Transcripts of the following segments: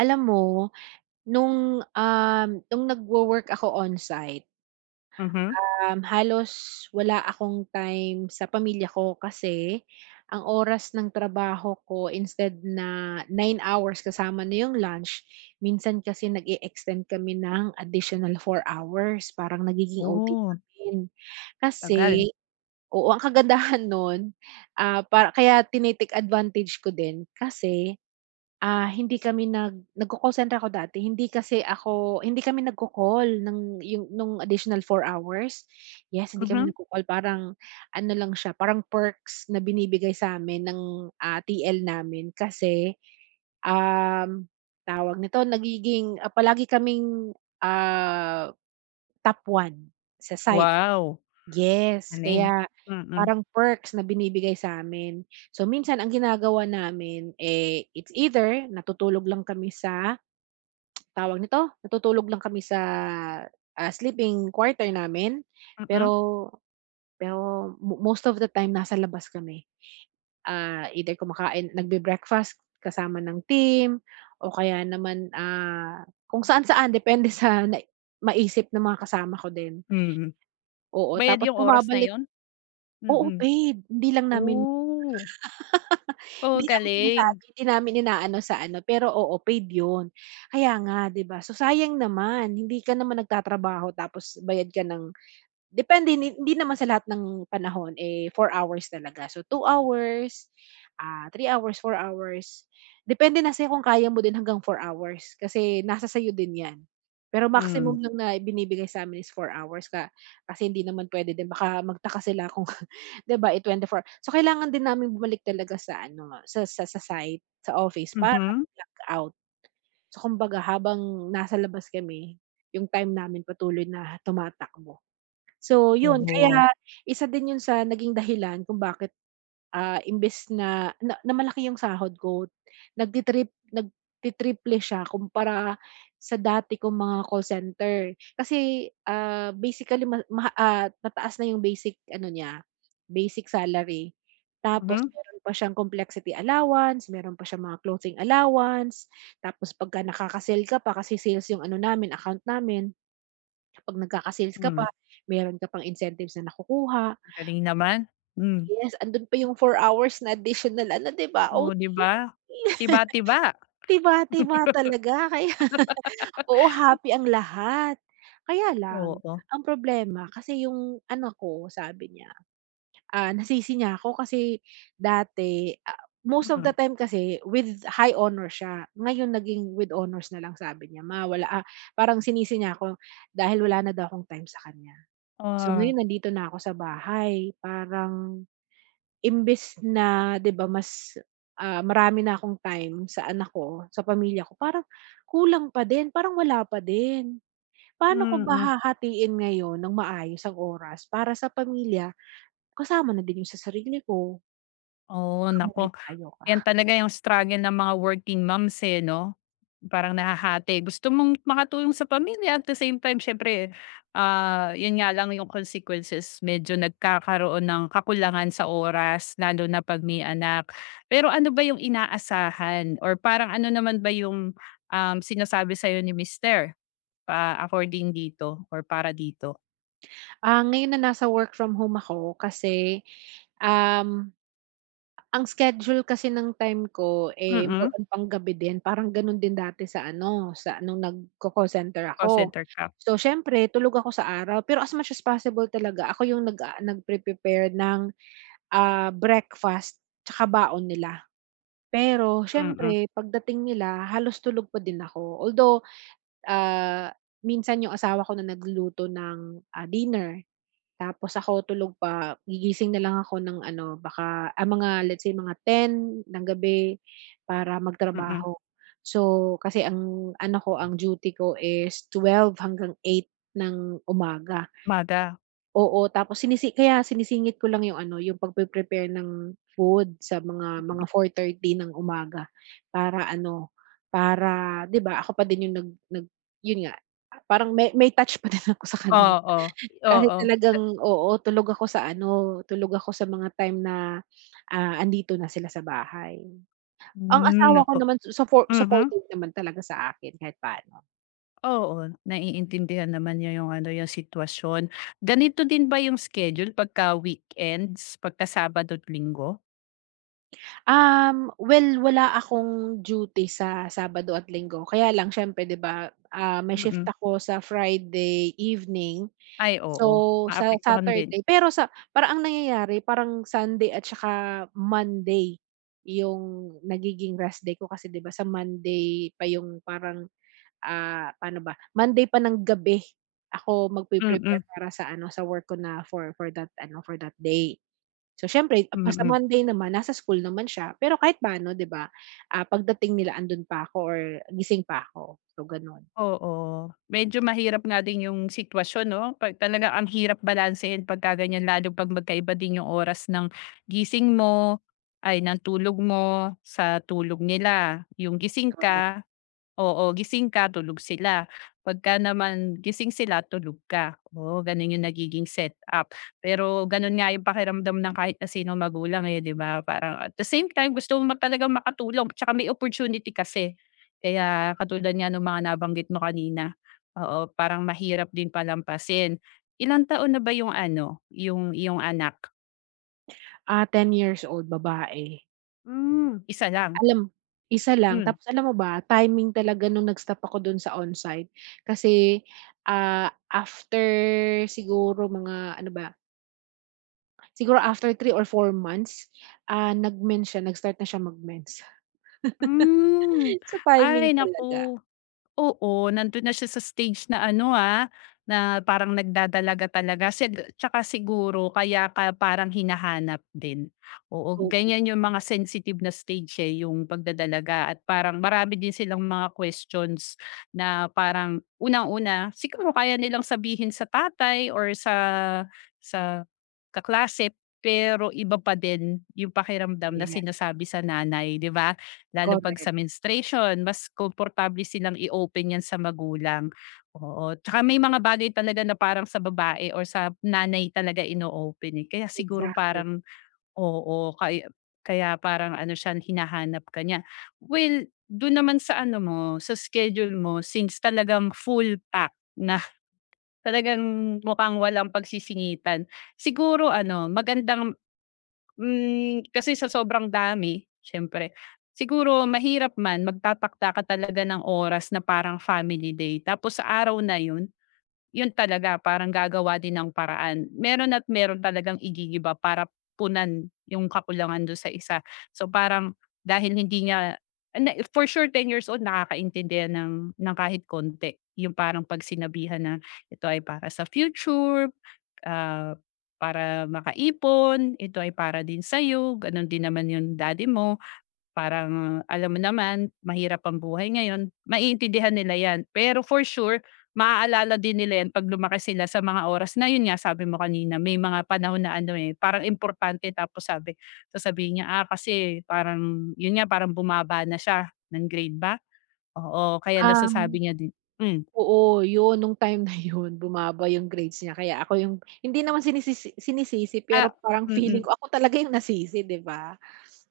Alam mo, nung nagwo-work ako on-site, Mhm. Halos wala akong time sa pamilya ko kasi ang oras ng trabaho ko instead na 9 hours kasama na yung lunch, minsan kasi nag extend kami ng additional 4 hours, parang nagiging OT Oh, namin. tagal. Kasi oo, ang kagandahan nun, para kaya tini advantage ko din kasi. Ah, hindi kami nag nagko-call center ako dati, hindi kasi ako hindi kami nagko-call ng nung additional four hours. Yes, hindi kami Mhm, nagko-call parang ano lang siya, parang perks na binibigay sa sa'min ng, TL namin kasi, um, tawag nito, nagiging, palagi kaming, ah, top one sa site. wow. Yes, Galing. kaya Mm, parang perks na binibigay sa sa'min. So, minsan ang ginagawa namin, eh, it's either natutulog lang kami sa tawag nito? Natutulog lang kami sa, sleeping quarter namin. mm, Pero pero mo most of the time nasa labas kami. Ah, either kumakain nagbe-breakfast kasama ng team o kaya naman, kung saan-saan depende sa maisip ng mga kasama ko din. mm. Oo, Bayad tapos yung oras na bumabalik. yun? Oo, Mm. paid. Hindi lang namin Oh. Oh, hindi namin sinasabi, galing. hindi namin inaano sa ano, pero oo, paid 'yun. Kaya nga, 'di ba? So, sayang naman, hindi ka naman nagtatrabaho tapos bayad ka ng. Depende hindi hindi naman sa lahat ng panahon, eh, 4 hours talaga. So 2 hours, 3 hours, 4 hours, depende na sa'yo kung kaya mo din hanggang 4 hours kasi nasa sa'yo din 'yan. Pero Hmm, maximum lang na binibigay sa'min is 4 hours ka kasi hindi naman pwede din baka magtaka sila kung 'di ba, eh, four so kailangan din namin bumalik talaga sa ano sa site, sa office para mhm. mag out. So kumbaga habang nasa labas kami, yung time namin patuloy na tumatakbo. So, yun Oo. kaya isa din yun sa naging dahilan kung bakit, imbes na na na malaki yung sahod ko, nagti-triple siya kumpara sa dati kong mga call center. Kasi, ah, basically ma ma ah, mataas na yung basic ano niya, basic salary. Tapos Mhm, meron pa siyang complexity allowance, meron pa siyang mga clothing allowance, tapos pagka nakaka-sale ka pa kasi sales yung ano namin, account namin. 'Pag nagkaka-sales ka hmm, pa, meron ka pang incentives na nakukuha. galing naman. Hmm, Yes, andun pa yung 4 hours na additional ano, 'di ba, oh, OT. 'di ba? Tiba-tiba. Tiba-tiba talaga kaya oo, happy ang lahat. Kaya lang, Oo. ang problema kasi yung anak ko sabi niya, nasisi niya ako kasi dati, most of the Mm, time kasi with high honor siya. Ngayon naging with honors na lang sabi niya ma wala, parang sinisi niya ako dahil wala na daw akong time sa kanya. So ah, ngayon nandito na ako sa bahay, parang imbes na 'di ba mas, marami na akong time sa anak ko, sa pamilya ko, parang kulang pa din, parang wala pa din. Paano ko ba mm. hahatiin ngayon ng maayos ang oras para sa pamilya, kasama na din yung sa sarili ko? Oo, Baka may naku. payo ka. 'Yan talaga yung struggle ng mga working moms, eh, 'no? Parang nahahati. Gusto mong makatulong sa pamilya at the same time siyempre, ah, 'yun nga lang yung consequences medyo nagkakaroon ng kakulangan sa oras lalo na 'pag may anak. Pero ano ba yung inaasahan or parang ano naman ba yung, sinasabi sa'yo ni mister pa according dito or para dito? Ah, ngayon na nasa work from home ako kasi, um ang schedule kasi ng time ko, eh, more Mm, on panggabi din parang gano'n din dati sa ano, sa nung nagco-call center call ako. center ka. So, siyempre tulog ako sa araw pero as much as possible talaga ako yung nagpre-prepare ng, breakfast tsaka baon nila. Pero Mm, siyempre pagdating nila halos tulog pa din ako. Although, ah, minsan yung asawa ko na nagluluto ng, dinner. Tapos ako tulog pa, gigising na lang ako ng ano baka, mga let's say mga 10 ng gabi para mm. magtrabaho. So, kasi ang ano ko, ang duty ko is 12 hanggang 8 ng umaga. Mother. Oo, tapos sinisi kaya sinisingit ko lang yung ano, yung pagpe-prepare ng food sa Mm. mga 4:30 ng umaga para ano, para 'di ba ako pa din yung nag nag yun nga, parang may touch pa din ako sa kanila. Oo, Kasi oo. talagang oo, tulog ako sa ano, tulog ako sa mga time na, andito na sila sa bahay. Ang Hmm, asawa ko naku. naman Mhm, supportive naman talaga sa akin kahit paano. oo, naiintindihan naman niya yung ano, yung sitwasyon. Ganito din ba yung schedule pagka weekends, pagka Sabado at Linggo? Um, well, wala akong duty sa Sabado at Linggo kaya lang siyempre 'di ba, may shift Mm. ako sa Friday evening, Ay, oo, so sa maapektuhan din. Saturday pero sa parang ang nangyayari parang Sunday at saka Monday yung nagiging rest day ko kasi 'di ba sa Monday pa yung parang paano ba, Monday pa ng gabi ako Mm, magpe-prepare para sa ano, sa work ko na for that ano, for that day. So siyempre pa sa mm, Monday naman nasa school naman siya, pero kahit paano 'di ba, pagdating nila andun pa ako or gising pa ako, so gano'n. oo. Medyo mahirap nga din yung sitwasyon, 'no, 'pag talagang ang hirap balansehin pagka ganyan lalo 'pag magkaiba din yung oras ng gising mo, ay ng tulog mo, sa tulog nila, yung gising Correct. ka. Oo, gising ka tulog sila, pagka naman gising sila tulog ka. Oo, gano'n yung nagiging setup. Pero gano'n nga yung pakiramdam ng kahit na sinong magulang, eh, 'di ba? Parang at the same time gusto mo mag- talagang makatulong tsaka may opportunity kasi. Kaya katulad nga nung mga nabanggit mo kanina, oo, parang mahirap din palampasin. Ilang taon na ba yung ano, yung iyong anak? Ah, 10 years old, babae. Hmm. Isa lang? Alam isa lang Hmm. tapos alam mo ba, timing talaga nung nag-stop ako dun sa onsite kasi, after siguro mga ano ba, siguro after 3 or 4 months, nag-mens siya, nag-start na siya mag-mens. Hmm, Sa timing ay talaga. naku. Oo, nandun na siya sa stage na ano, ah, na parang nagdadalaga talaga si tsaka siguro kaya ka parang hinahanap din. Oo, Oo, ganyan yung mga sensitive na stage, eh, yung pagdadalaga at parang marami din silang mga questions na parang unang-una siguro kaya nilang sabihin sa tatay or sa sa kaklase pero iba pa din yung pakiramdam na yes, sinasabi sa nanay, 'di ba? Lalo 'pag sa correct, menstruation, mas komportable silang i-open 'yan sa magulang, oo. Tsaka may mga bagay talaga na parang sa babae or sa nanay talaga ino-open, eh. Kaya siguro exactly. parang oo, kaya kaya parang ano siya, hinahanap ka niya. Well, do'n naman sa ano mo, sa schedule mo, since talagang full pack na, talagang mukhang walang pagsisingitan. Siguro ano, magandang hmm, kasi sa sobrang dami, siyempre. Siguro mahirap man magtatakda ka talaga ng oras na parang family day tapos sa araw na yun, yun talaga parang gagawa din ng paraan. Meron at meron talagang igigiba para punan yung kakulangan do sa isa. So, parang dahil hindi niya na for sure ten years old nakakaintindi yan ng kahit konti. Yung parang pagsinabihan na, "Ito ay para sa future, ah, para makaipon, ito ay para din sa'yo, gano'n din naman yung daddy mo. Parang alam mo naman, mahirap ang buhay ngayon, maiintindihan nila 'yan. Pero for sure, maaalala din nila 'yan 'pag lumaki sila sa mga oras na yun nga sabi mo kanina, may mga panahon na ano, eh, parang importante tapos sabi sasabihin niya, "Ah, kasi parang" yun nga, parang bumaba na siya ng grade ba? Oo, kaya Um, nasasabi niya din hmm, oo, 'yun nung time na 'yun bumaba yung grades niya kaya ako yung hindi naman sinisisi sinisisi pero ah, parang feeling mm. ko ako talaga yung nasisi, 'di ba?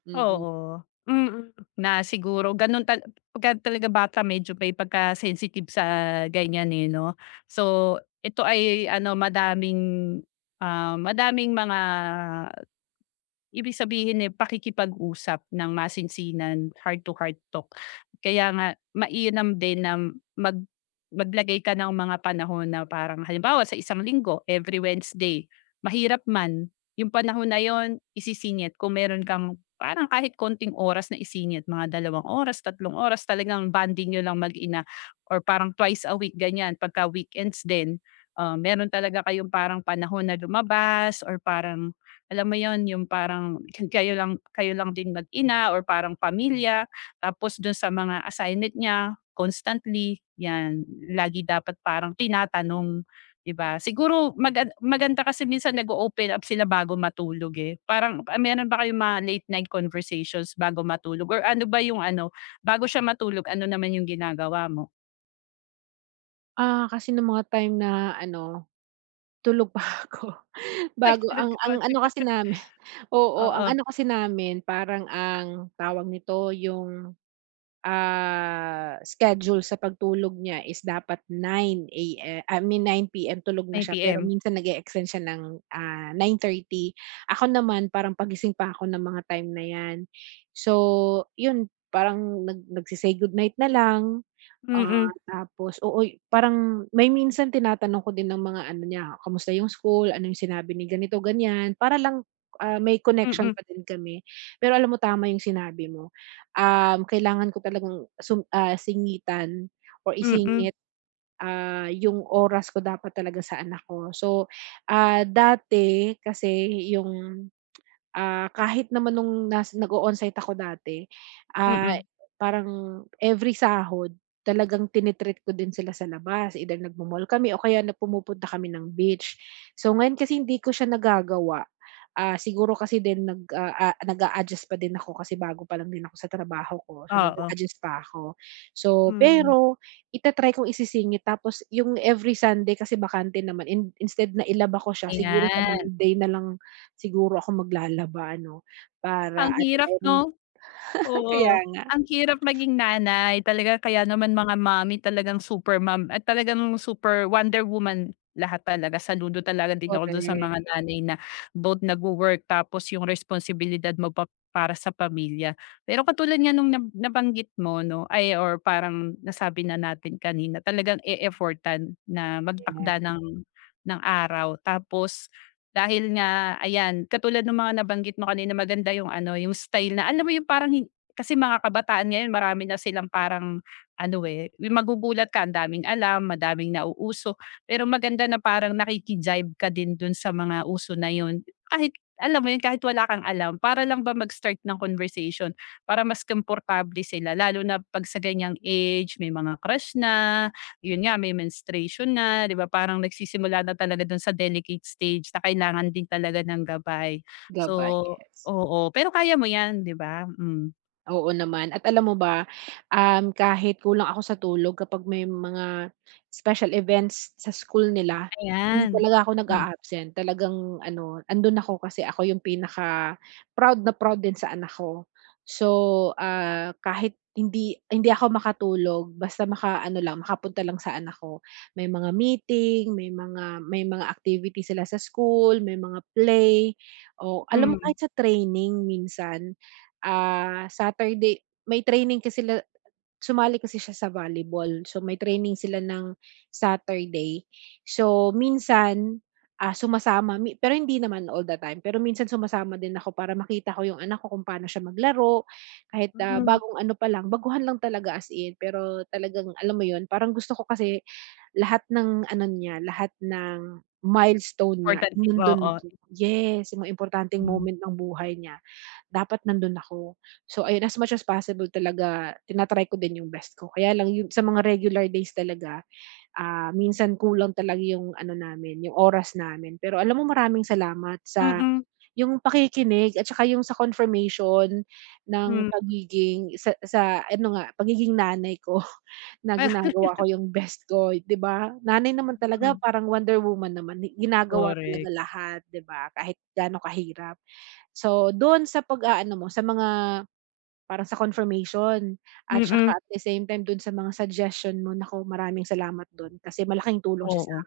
Mm. Oo, mm, na siguro gano'n tal pagka talaga bata medyo may pagka-sensitive sa ganyan, eh, 'no. So, ito ay ano madaming, madaming mga ibig sabihin, eh, pakikipag-usap ng masinsinan, heart to heart talk. Kaya nga mainam din na mag maglagay ka ng mga panahon na parang halimbawa sa isang linggo, every Wednesday, mahirap man, yung panahon na yon isisingit kung meron kang parang kahit konting oras na isingit, mga dalawang oras, tatlong oras, talagang banding niyo lang mag-ina or parang twice a week ganyan, pagka weekends din, ah, meron talaga kayong parang panahon na lumabas or parang alam mo 'yun, yung parang kayo lang din mag-ina or parang pamilya, tapos dun sa mga assignment niya constantly, 'yan. Lagi dapat parang tinatanong, 'di ba? Siguro maganda kasi minsan nag-o-open up sila bago matulog, eh. Parang, ah, meron ba kayong mga late night conversations bago matulog or ano ba yung ano, bago siya matulog, ano naman yung ginagawa mo? Ah, kasi nung mga time na ano, tulog pa ako Ay, bago tulog ang ka ba? ang ano kasi namin oo, ang Oo, ano kasi namin parang ang tawag nito yung schedule sa pagtulog niya is dapat 9 AM I mean 9 PM tulog na siya 9:00 pero PM. minsan nag-e-extend siya ng, 9:30. Ako naman parang pagising pa ako ng mga time na 'yan. So, 'yun parang nagse-say goodnight na lang. Mm, Ah, tapos oo, parang may minsan tinatanong ko din ng mga ano niya, "Kamusta yung school? Ano yung sinabi ni ganito, ganyan?" Para lang, may mm, connection mm, pa din kami. Pero alam mo tama yung sinabi mo, kailangan ko talagang singitan or mm, mm, isingit, yung oras ko dapat talaga sa anak ko. So, dati kasi yung. Ah, kahit naman nung nag-o-onsite ako dati, ah, mm, parang every sahod talagang tini-treat ko din sila sa labas, either nagmo-mall kami o kaya na pumupunta kami ng beach. So, ngayon kasi hindi ko siya nagagawa, siguro kasi din nag-a-adjust pa din ako kasi bago pa lang din ako sa trabaho ko, so oo, nag-a-adjust pa ako. So, hmm. pero ita-try kong isisingit tapos yung every Sunday kasi bakante naman instead na ilaba ko siya siguro sa Ayan, Monday na lang. Siguro ako maglalaba ano, ang para ano hirap meron 'no. ka kaya Oo, nga, ang hirap maging nanay talaga kaya naman mga mommy talagang super mom at talagang super Wonder Woman lahat talaga. Saludo talaga din ako dun sa correct, mga nanay na both nagwo-work tapos yung responsibilidad mo pa para sa pamilya. Pero katulad nga nung nabanggit mo, 'no, ay or parang nasabi na natin kanina talagang e-effortan na yan, magtakda ng araw tapos dahil nga ayan, katulad ng mga nabanggit mo kanina maganda yung ano, yung style na alam mo yung parang kasi mga kabataan ngayon marami na silang parang ano, eh, yung magugulat ka ang daming alam, madaming nauuso, pero maganda na parang nakiki ka din dun sa mga uso na yun. Kahit alam mo yun, kahit wala kang alam, para lang ba mag-start ng conversation, para mas komportable sila lalo na 'pag sa ganyang age, may mga crush na, yun nga, may menstruation na, 'di ba, parang nagsisimula na talaga dun sa delicate stage na kailangan din talaga ng gabay. So gabay, yes. oo, pero kaya mo yan, 'di ba? Hmm. Oo naman at alam mo ba, kahit kulang ako sa tulog kapag may mga special events sa school nila, hindi Ayan. talaga ako Hmm, nag-a-absent. Talagang ano, andun ako kasi ako yung pinaka-proud na proud din sa anak ko. So, kahit hindi hindi ako makatulog basta maka ano lang, makapunta lang sa anak ko. May mga meeting, may mga activity sila sa school, may mga play, o alam mo hmm, kahit sa training minsan Saturday may training kasi sila sumali kasi siya sa volleyball. So, may training sila ng Saturday. So, minsan, sumasama mi pero hindi naman all the time, pero minsan sumasama din ako para makita ko yung anak ko kung paano siya maglaro. Kahit, hmm. bagong ano pa lang, baguhan lang talaga as in, pero talagang alam mo yun, parang gusto ko kasi lahat ng ano niya, lahat ng milestone niya Importante nandun oo. ako. Yes, yung mga importanteng Hmm, moment ng buhay niya. Dapat nandun ako. So ayun, as much as possible talaga tinatry ko din yung best ko. Kaya lang yun sa mga regular days talaga, minsan kulang talaga yung ano namin, yung oras namin. Pero alam mo maraming salamat mm, sa hmm. yung pakikinig at saka yung sa confirmation ng Hmm, pagiging sa ano nga, pagiging nanay ko na ginagawa ko yung best ko, 'di ba? Nanay naman talaga parang Wonder Woman naman, ni ginagawa talaga correct. lahat, 'di ba? Kahit gaano kahirap. So, don sa pag-aano mo, sa mga parang sa confirmation at Mm, saka at the same time don sa mga suggestion mo, naku maraming salamat don kasi malaking tulong oo. siya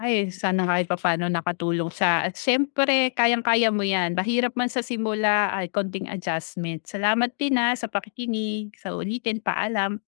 Ay, sana kahit papaano nakatulong siya at siyempre kayang-kaya mo 'yan. Mahirap man sa simula ay konting adjustment. Salamat din, ah, sa pakikinig. Sa uulitin, paalam.